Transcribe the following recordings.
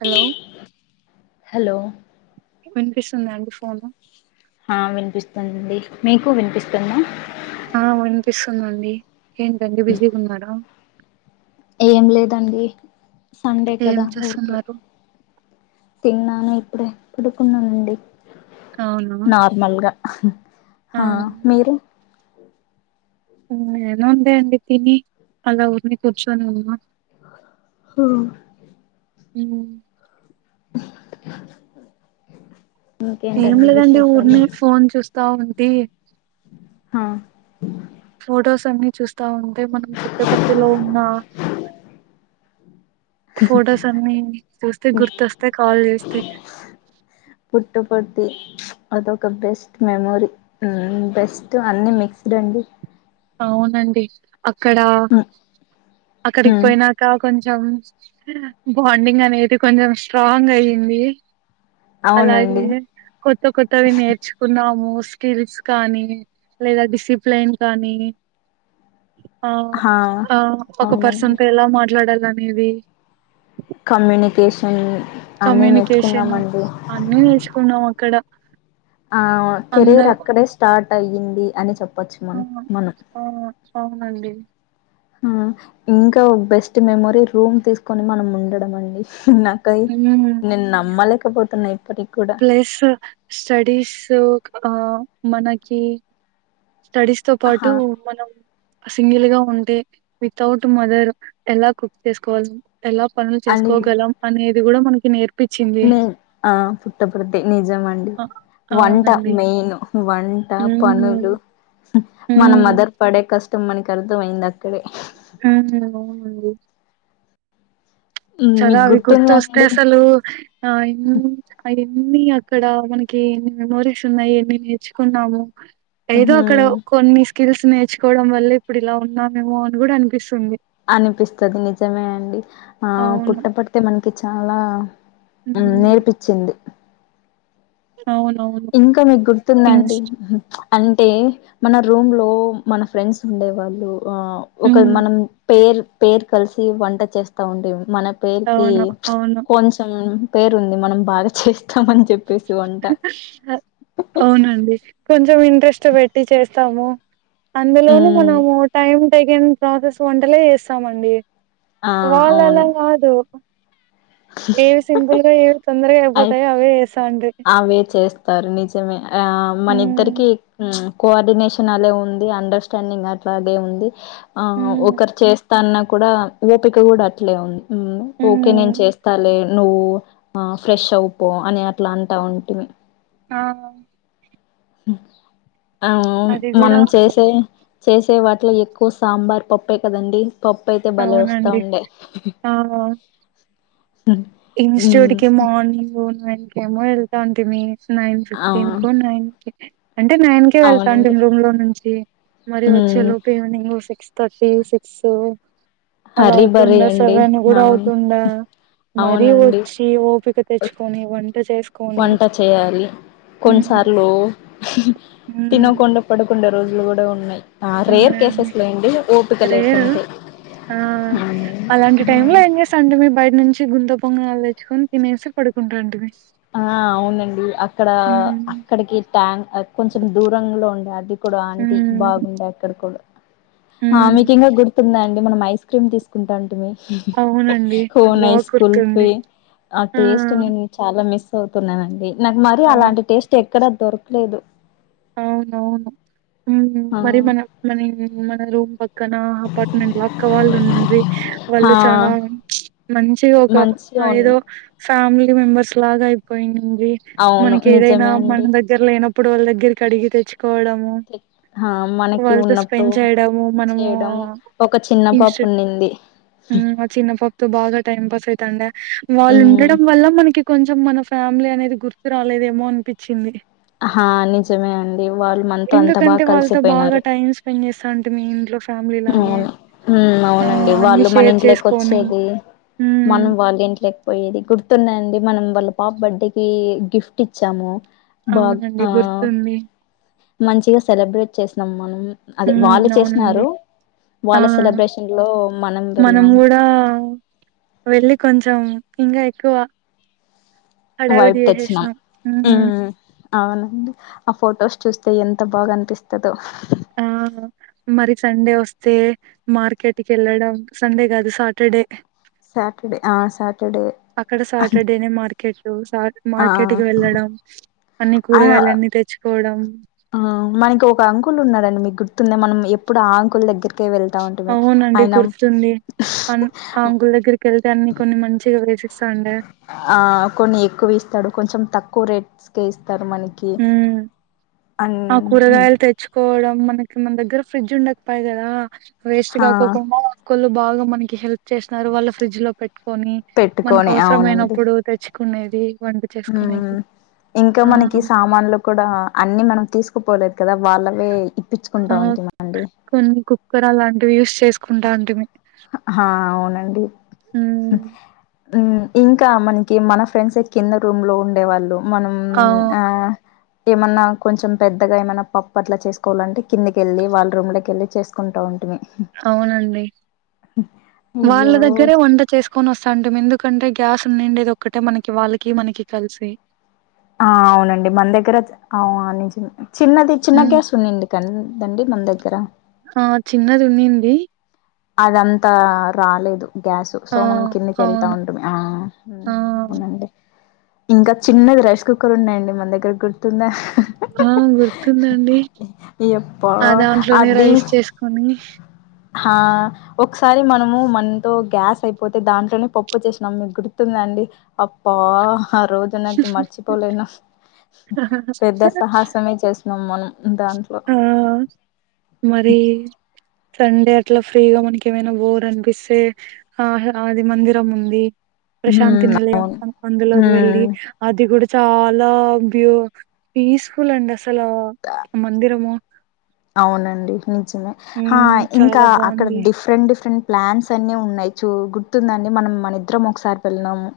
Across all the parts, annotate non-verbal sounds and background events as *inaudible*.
Hello hello వినిపిస్తుందా అండి phone ఆ వినిపిస్తుందిండి మీకు వినిపిస్తుంద ఆ వినిపిస్తుందండి ఏంటండి పెళ్లి బిజీగా ఉన్నడా ఏం లేదండి సండే ఏం కదా ఊరికే చేస్తున్నారు తిన్నాను ఇప్పుడే పడుకున్నానండి అవునా నార్మల్గా ఆ మీరు నేనంటే తిని ఆడ ఊరికే కూర్చొని ఉన్న హా ఉ దగ్గు సౌండ్ ఏం లేదండి ఊరిని ఫోన్ చూస్తా ఉంటే ఆ ఫొటోస్ అన్ని చూస్తా ఉంటే మనం పుట్టపర్తిలో ఉన్న ఫొటోస్ అన్ని చూస్తే గుర్తొస్తే కాల్ చేస్తే పుట్టపర్తి అదొ ఒక బెస్ట్ మెమొరీ బెస్ట్ అన్ని మిక్స్ అండి అవునండి అక్కడ అక్కడికి మ్మ్ పోయినాక కొంచెం బాండింగ్ అనేది కొంచెం స్ట్రాంగ్ అయంది అలాగే అవునండి కొత్త కొత్తవి నేర్చుకున్నాము. స్కిల్స్ కానీ లేదా డిసిప్లేన్ కానీ ఆ హా ఆ ఒక పర్సన్ అవునండి తో ఎలా మాట్లాడాల అనేది కమ్యూనికేషన్ అన్ని కమ్యూనికేషన్ నేర్చుకున్నానండి. అన్ని నేర్చుకున్నాం అక్కడ ఆ అంద కెరీర్ అక్కడే స్టార్ట్ అయ్యింది అని చెప్పొచ్చు ఆ మనం మనం *unintelligible* ఆ ఇంకా ఒ బెస్ట్ మెమొరీ రూమ్ తీసుకొని మనం ఉండడం అండి నాక్కది ఉమ్ నేను నమ్మలేకపోతున్నా ఇప్పటికి కూడా ప్లస్ స్టడీస్ ఆ మనకి స్టడీస్ తో పాటు ఆహా మనం సింగిల్ గా ఉంటే వితౌట్ మదర్ ఎలా కుక్ చేసుకోవాలి. ఎలా పనులు చేసుకోగలం అనేది కూడా మనకి నేర్ నేన్ ఆ పుట్టపుడ్తి నిజమండి. అ వంట అవునండి మెయిను వంట పనులు హ్మ్ మనం హ్మ్ మదర్ పడే కష్టం మనకి అర్థమయింది అక్కడే అవునండి హ్మ్. కదా మీకు అవి గుర్తుందా గుర్తోస్తే అండి అసలు ఆ *unintelligible* అన్ని అక్కడ మనకి మెమోరీస్ ఉన్నాయి ఎన్ని నేర్చుకున్నాము. ఏదో అక్కడ హ్మ్. కొన్నిస్ స్కిల్స్ నేర్చుకోవడం వల్ల ఇప్పుడు ఇలా ఉన్నామేమో అని కూడా అనిపిస్తుంది. అనిపిస్తది నిజమే అండి ఆ అవును పుట్ట పర్తి మనకి చాలా హ్మ్ నేర్పిచ్చింది అవునవును ఇంకా మీకు గుర్తుదా అండి ఇన్స్ట్ అంటే మన రూమ్ లో మన ఫ్రెండ్స్ ఉండేవాళ్ళు ఆ ఒక హ్మ్ మనం పేర్ పేర్ కలిసి వంట చేస్తా ఉండే మనం పేర్కి అవును అవును కొంచెం పేరు ఉంది మనం బాగా చేస్ చేస్తామని చెప్పేసి వంట అవునండి కొంచెం ఇంట్రెస్ట్ పెట్టి చేస్తాము. అందులోను మ్ మనము టైమ్ టెకెన్ ప్రాసెస్ వంటలే చేస్తామండి. ఆ అవును వాళ్ళలా కాదు ఏవి సింపుల్ గా ఏవి తొందరగా అయిపోతాయో అవే చేస్తామండి. తరు నిజమే ఆ మన ఇద్దరికి చ్ కోఆర్డినేషన్ అలే ఉంది అండర్స్టాండింగ్ అట్లాగే ఉంది ఆ ఉమ్ ఒకరు చేస్ స్తా అన్న కూడా ఓపిక కూడా అట్లే ఉంది హ్మ్ ఓకే నేన్ ఉమ్ చేస్ స్తాలే నువ్వు ఆ ఫ్రెష్ అవుపో అని అట్లా అంటా ఉంటిమి ఆ ఆమ్ అది కూడా మనం చేసే చేసే వాట్లో ఎక్కువ సాంబార్, పప్పే కదండి. పప్పు అయితే భలే వస్తా అవునండి ఉండే ఆ ఇన్స్టిట్యూట్ మ్మ్ కి మార్నింగ్ నైట్ కెమో వెళ్తాంటిమి నైన్ ఆ ఫిఫ్టీన్ కొ నైన్కి అంటే నైన్ కేే అవునండి వెళ్తాంటిమి రూమ్ లో నుంచి మరి వచ్చే మ్మ్ లోపు ఈవినింగ్ సిక్స్ థర్టీ సిక్స్ అలా హరీ బరీ అవుతుండె అండి సెవెన్ ఆ గుడా అవుతుండె మరీ అవునండి వచ్చి ఓపిక తెచ్చుకొని వంట చేస్ వంట చేయాలి కొన్నిసార్లు ఉమ్ తినకుండా పడు వంద రోజులు కూడా ఉన్నయి ఆ రేర్ ఉన్నాయండి కేసెస్ లేండి ఓపిక రేరు లేకుంటే ఆ అలాంటి టైమ్ లో ఏం చేసాంటె మీర్ బయట నుంచి గుంత పొంగనాలు తెచ్చుకొని తినేసి పడుకుంటాంటిమి ఆ అవునండి ఇక్కడ ఉమ్ అక్కడికి ట్యాంక్ కొంచెం దూరం లో ఉండే అది కూడా ఆంటీ ఉమ్ బాగుండే అక్కడ కుడా ఆ ఉమ్ మీకు ఇంకా గుర్తుందా అండి మనం ఐస్ క్రీమ్ తీసుకుంటాంటిమీ అవునండి బా కోన్ఐస్, గుర్తుంది కుల్ఫీ ఆ టేస్ట్ నేను చాలా మిస్ అవుతున్నానండి నాకు మరి అవును అలాంటి టేస్ట్ ఎక్కడా దొరకలేదు అవునవును హు ఆ మరి మన మన మన రూమ్ ప క్కన అపార్ట్మెంట్ అక్క వాళ్ళు ఉండిరి వాళ్ళు చాలా ఆ మంచిగా ఒక మంచిగా ఉన్న ఏదో ఫ్యామిలీ మెంబర్స్ లాగా అయిపోయింది రి అవును మనకి ఏదైనా నిజమే అండి మన దగ్గర లేనప్పుడు వాళ్ళ దగ్గరికి అడిగి తెచ్చు కోవడము ఆ మనకి వాళ్ళతో ఉన్నప్పుడు స్పెండ్ చేయడము మనము ఇ ఉండండి హు చిన్నపాపతో బాగా టైం పాస్ అయితండా వాళ్ళు మ్మ్ ఉండడం వల్ల మనకి కొంచెం మన ఫ్యామిలీ అనేది గుర్తు రాలేదేమో అనిపించింది ఆ నిజమే అండి వాళ్ళు మనతో అంత బాగా ఎందుకంటే వాళ్ళతో బాగా కలిసిపోయినారు టైం స్పెండ్ చేస్తాంటి మీ ఇంట్లో ఫ్యామిలీ లాగే అవును ఆ అవునండి అన్ని వాళ్ళు మన షేర్ చేసుకొని ఇంట్లోకొచ్చేది ఉమ్ మనం వాళ్ళు ఇంట్లేకపోయేది గు తున్నాయండి మనం వాళ్ళ పాప బర్త్డే కి గిఫ్ట్ ఇచ్చాము బాగ్ అవునండి ఆ గుర్తుంది మంచిగా సెలబ్రేట్ చేసినాం మనం అదే ఉమ్ వాళ్లు అవునండి చేసినారు ఆ వాళ్ళ సెలబ్రేషన్ లో మనం వెళ్ళినాం కూడా వెళ్ళి కొంచెం ఊ ఇంకా ఎక్కువ హడావిడి వైపు తెచ్చినాం చేసేసినాం ఉమ్ అవునండి ఆ ఫొటోస్ చూస్తే ఎంత ఎంత బాగా అనిపిస్తుందో ఆ ఆ మరి సండే వస్తే మార్కెట్కి వెళ్ళడం సండే కాదు సాటర్డే సాటర్డే ఆ సాటర్డే అక్కడ సాటర్డేనే మార్కెట్ ఆ మార్కెట్కి వెళ్ళడం అన్ని ఆయన కూరగాయల అన్నీ తెచ్చుకోవడం ఉంది మనం ఎప్పుడు ఆంకుల దగ్గరికి వెళ్తా ఉంటుంది అవునండి ఆయన గుర్తుంది అన్ ఆ అంకుల్ దగ్గరికి వెళ్తే అన్ని కొన్ని మంచిగా వేసిస్తాండే ఆ కొన్ని ఎక్కువ ఇస్తాడు కొంచెం తక్కువ రేట్ క ఇస్తా ఊ అన్ ఆ కూరగాయలు తెచ్చుకోవడం మన మన దగ్గర ఫ్రిడ్జ్ ఉండపో కద వేస్ట్ హా కాకుండా బాగా మనకి హెల్ప్ చేశారు వాళ్ళ ఫ్రిడ్జ్ లో పెట్టుకొని మనకి పెట్టుకొని అవునండి అవసరమైనప్పుడు తెచ్చు కునేది వంట చేసుకునేది ఉమ్ ఇంకా ఆ మనకి సామాన్లు కూడా అన్ని మనం తీసుకుపోలేదు కదా వాళ్ళవే ఇప్పించుకుంటా ఆ ఉంటిమండి కొన్ని కుక్కర్ అలాంటివి యూస్ చేసుకుంటా ఉంటిమీ హా అవునండి ఇంకా మనకి మన ఫ్రెండ్స్ కింద రూమ్ లో ఉండేవాళ్ళు మనం అవు ఆ ఏమన్నా కొంచెం పెద్దగా ఏమైన్నా పప్పు అట్లా చేసుకోవాలంటే కిందికి వెళ్లి వాళ్ళ రూమ్ లోకీ చేసుకుంటా ఉంటా అవునండి వాళ్ళ అయ్యో దగ్గరే వంట చేసుకొని వస్తా అంటే మీందు ఎందుకంటే గ్యాస్ ఉన్నిండేది ఒక్కటే మనకి వాళ్ళకి మనకి కలిసి ఆ అవునండి మన దగ్గర అవు నిజమే చిన్నది చిన్న ఉమ్ గ్యాస్ ఉన్నాడి కండి మన దగ్గర ఆ చిన్నది ఉన్నింది అది అంతా రాలేదు గ్యాస్ సో ఆ మనం కిందికి వెళ్తా అవును ఉంటుంది ఆ ఆ అవునండి ఇంకా చిన్నది రైస్ కుక్కర్ ఉన్నాయండి మన దగ్గర గుర్తుంద ఆ గుర్తుందండి యప్పా ఆ దాంట్లోనే రైస్ చేసుకొని ఆ ఒకసారి మనము మనతో గ్యాస్ అయిపోతే దాంట్లోనే పప్పు చేసినాం మీకు గుర్తుంది అండి అప్పా ఆ రోజు నాకు మర్చిపోలేను పెద్ద సాహసమే చేసినం మనం దాంట్లో ఆఁ మరీ సండే అట్లా ఫ్రీగా మనకి ఏమైనా బోర్ అనిపిస్తే ఆ అది మందిరం ఉంది. ప్రశాంతి హ్మ్ నిలయం అవును అం అందులోకి వెళ్ళి హ్మ్ అది కూడ చాలా బ్యూ పీస్ఫుల్ అండి అసలూ అవునండి ఆఁ హ్మ్ ఇంకా చాలా అక్కడ బాగుంది. డిఫరెంట్ డిఫరెంట్ ప్లాన్స్ అన్ని ఉన్నాయి చూ గుర్తుందా అండి మనం మన ఇద్దరం ఒకసారి పెళ్ళినాము.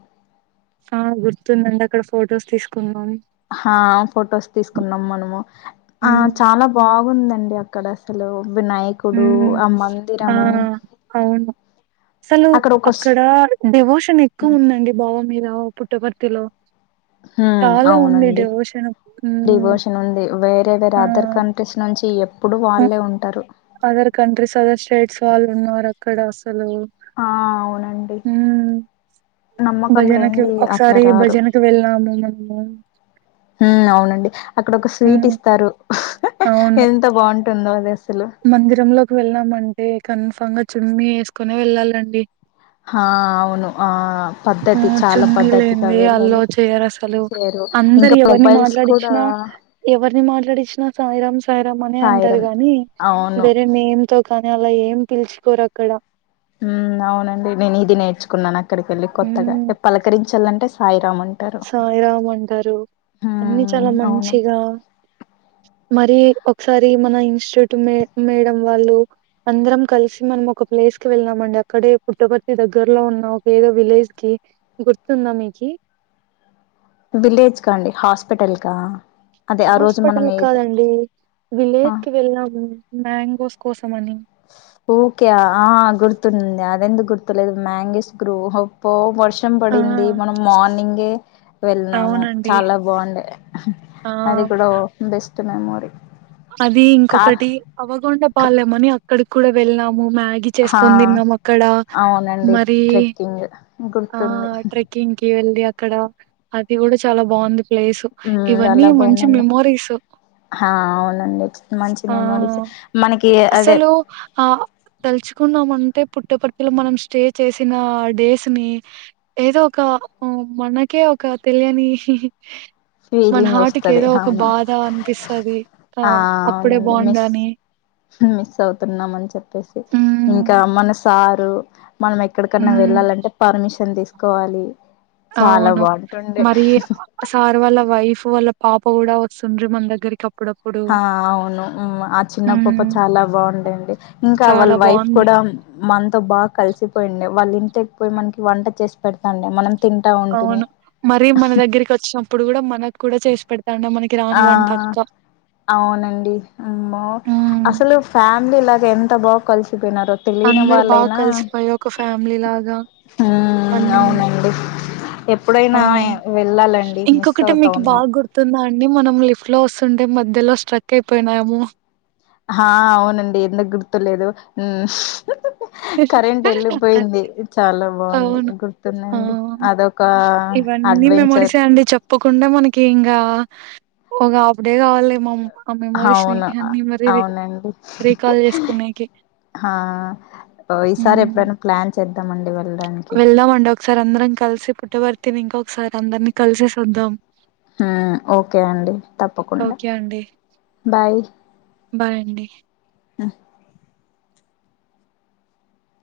ఆ గుర్తుందండి అక్కడ ఫొటోస్ తీసుకుందమని హాఁ ఫొటోస్ తీసుకున్నాం మనము ఆ హ్మ్ చాలా బాగుంది అండి అక్కడ అసలు వినాయకుడు హ్మ్ ఆ ఆ మందిరము అవును. అసలు ఒక స్ అక్కడ డివోషన్ ఎక్కువ ఉందండి బావి మీద పుట్టపర్తిలో హ్మ్ చాలా ఉంది అవునండి డివోషన్ మ్మ్ డివోషన్ ఉంది వేరే వేరే అదర్ ఆఁ కంట్రీస్ నుంచి ఎప్పుడు మ్ వాళ్ళే ఉంటారు అదర్ కంట్రీస్ అదర్ స్టేట్స్ వాళ్ళు ఉన్నారు అక్కడ సలు ఆ అవునండి మ్మూఁ నమ్మకం భజనకి లేనిది అట్లా ఒకసారి రారు భజనకి వెళ్ళాము మనము హ్మ్ అవునండి అక్కడ ఒక స్వీట్ హ్మ్. ఇస్తారు అవును. ఎంత బాగుంటుందో అది అస్ మందిరంలోకి వెళ్ళామంటే కన్ఫంగా చున్నీ ఏసుకొనే వెళ్ళాలండి. హాఁ అవును ఆఁ ఆ చున్నీ లేంది అల్లౌ చేయరు అసలు చేరు అందరు ఇంకా ఎవరిని మొబైల్స్ కూడా మాట్లాడిచ్చినా ఎవరిని మాట్లాడిచ్చినా సాయిరామ్ సాయిరామ్ అనే అంటారు సాయిరం గాని అవును వేరే నేమ్ తో కానీ అలా ఏం పిలుచుకోరు అక్కడ మ్మ్ అవునండి నేను ఇది నేర్చుకున్నాను అక్కడికి వెళ్ళి కొత్తగా పలకరించాలంటే సాయి సాయిరామ్ అంటారు అన్ని మ్మ్ చాలా అవును మంచిగా మరీ ఒకసారి మన ఇన్స్టిట్యూట్ మే మేడం వాళ్ళు అందరం కలిసి మనం ఒక ప్లే స్ కి వెళ్ళామండి అక్కడే పుట్టపర్తి దగ్గర్లో ఉన్న ఒక ఏదో విలేజ్ కి గుర్తుందా మీకీ? విలేజ్ కా అండి హాస్పిటల్ కా? అదే ఆ రోజు మనం హాస్పిటల్ ఏ కాదండి, విలేజ్ కి వెళ్ళాము మ్యాంగోస్ కోసం అని. *inaudible* ఓకే ఆఁ గుర్తుంది అది ఎందుకు గుర్తులేదు మ్యాంగీస్ గ్రూ అబ్బో మ వర్షం ఆ పడింది మనం మార్నింగే వెళ్ళినాము అవునండి చాలా బాగుండే. ఆ అది కూడా బెస్ట్ మెమోరీ అది కార్ ఇంకొకటి అవగొండ క- పాలేమని అక్కడికి కూడా వెళ్ళాం మ మ్యాగీ హా చేసుకని తిన్నాం అక్కడ అవునండి మరి ట్రెక్కింగ్ ఆ గుర్తుంది ట్రెక్ క్కింగ్కీ వెళ్లీ అక్కడా అది కూడా చాలా బాగుంది. ప్లేసు మ్మ్ ఇవన్నీ చాలా మంచి బాగుందండి మెమోరీసు హా అవునండి మంచి మెమోరీస్ ఆఁ మనకి అదే అసలు ఆ తలుచుకున్నామం టే పుట్టపర్తి లో మనం స్టే చేసిన డేస్ నీ ఏదో ఒక మన కే ఒక తెలియని మన ఫీలింగ్ హర్ట్ కీ వస్తది ఏదో ఒక అవును బాధ అనిపిస్తది. ఆ అప్పుడే అవునండి బాగుండే మిస్ అనీ మిస్ అవుతున్నాం అని చెప్పేసి ఉమ్ ఇంకా మన సా రు మనం ఎక్కడకన్నా ఉమ్ వెళ్ళాలంటే పర్మిషన్ తీసుకోవాలి. చాలా అవును బాగుంటుండే మరీ సార్ వాళ్ళ వైఫ్ వాళ్ళ పాప కూడా వస్తుండ్రీ మన దగ్గరికి అ ఆ అవును ఆ చిన్నపప్ప ఉమ్ చాలా బాగుండిండి ఇంకా వాళ్ళ చాలా వైఫ్ బాగుంది కూడా, మన్తో బాగా కలిసిపోయిండే వాళ్ళు ఇంటికి పోయి మనకి వంట చేసి పెడతాండే మనం తింటా ఉంటిమి అవును మరీ మన దగ్గరికి వచ్చినప్పుడు కూడా మనకు కూడా చేసి పెడు నికి రాని ఆ వంట అక్క అవునండి అమ్మో ఉమ్ అసలు ఫ్యామిలీ లాగా ఎంత బాగు తున్నారో తెలియని అందరు బాగా వాళ్ళైనా కలిసిపోయి ఒక ఫ్యామిలీ లాగా మ్మూఁ అన్ని అవునండి. ఆ ఎప్పుడైనా వెళ్ళాలండి మిస్ ఇంకొకటి అవుతా మీకు ఉన్నాం బాగా గుర్తుందా, అండీ మనం లిఫ్ట్ లో వస్తుంటే మధ్యలో స్ట్రక్ అయిపోయినాము. ఆ అవునండి ఎందుకు గుర్తులేదు, కరెంట్ వెళ్ళిపోయింది చాలా బాగుంది అవును ఆ గుర్తుందండి అదొక ఇవన్నీ అడ్వెంచర్ మెమోరీసే అండి చెప్పకుండా మనకి ఇంకా ఒక హఫ్ డే కావాలి ఏమో ఆ మెమోరీస్ ని అవును అన్నిీ మరీ అవునండి రీికవర్ చేసుకో నేకి, ఆ ఈసారి ఎప్పుడైనా ప్లాన్ చేద్దాం అండి వాళ్ళ వెళ్దామండి ఒకసారి అందరం కలిసి పుట్టబర్తిని ఇంకొసారి అందరినీ కలిసేసి వద్దాం. ఉ ఓకే అండి తప్పకుండా ఓకే అండి బాయ్, బాయ్ అండీ హు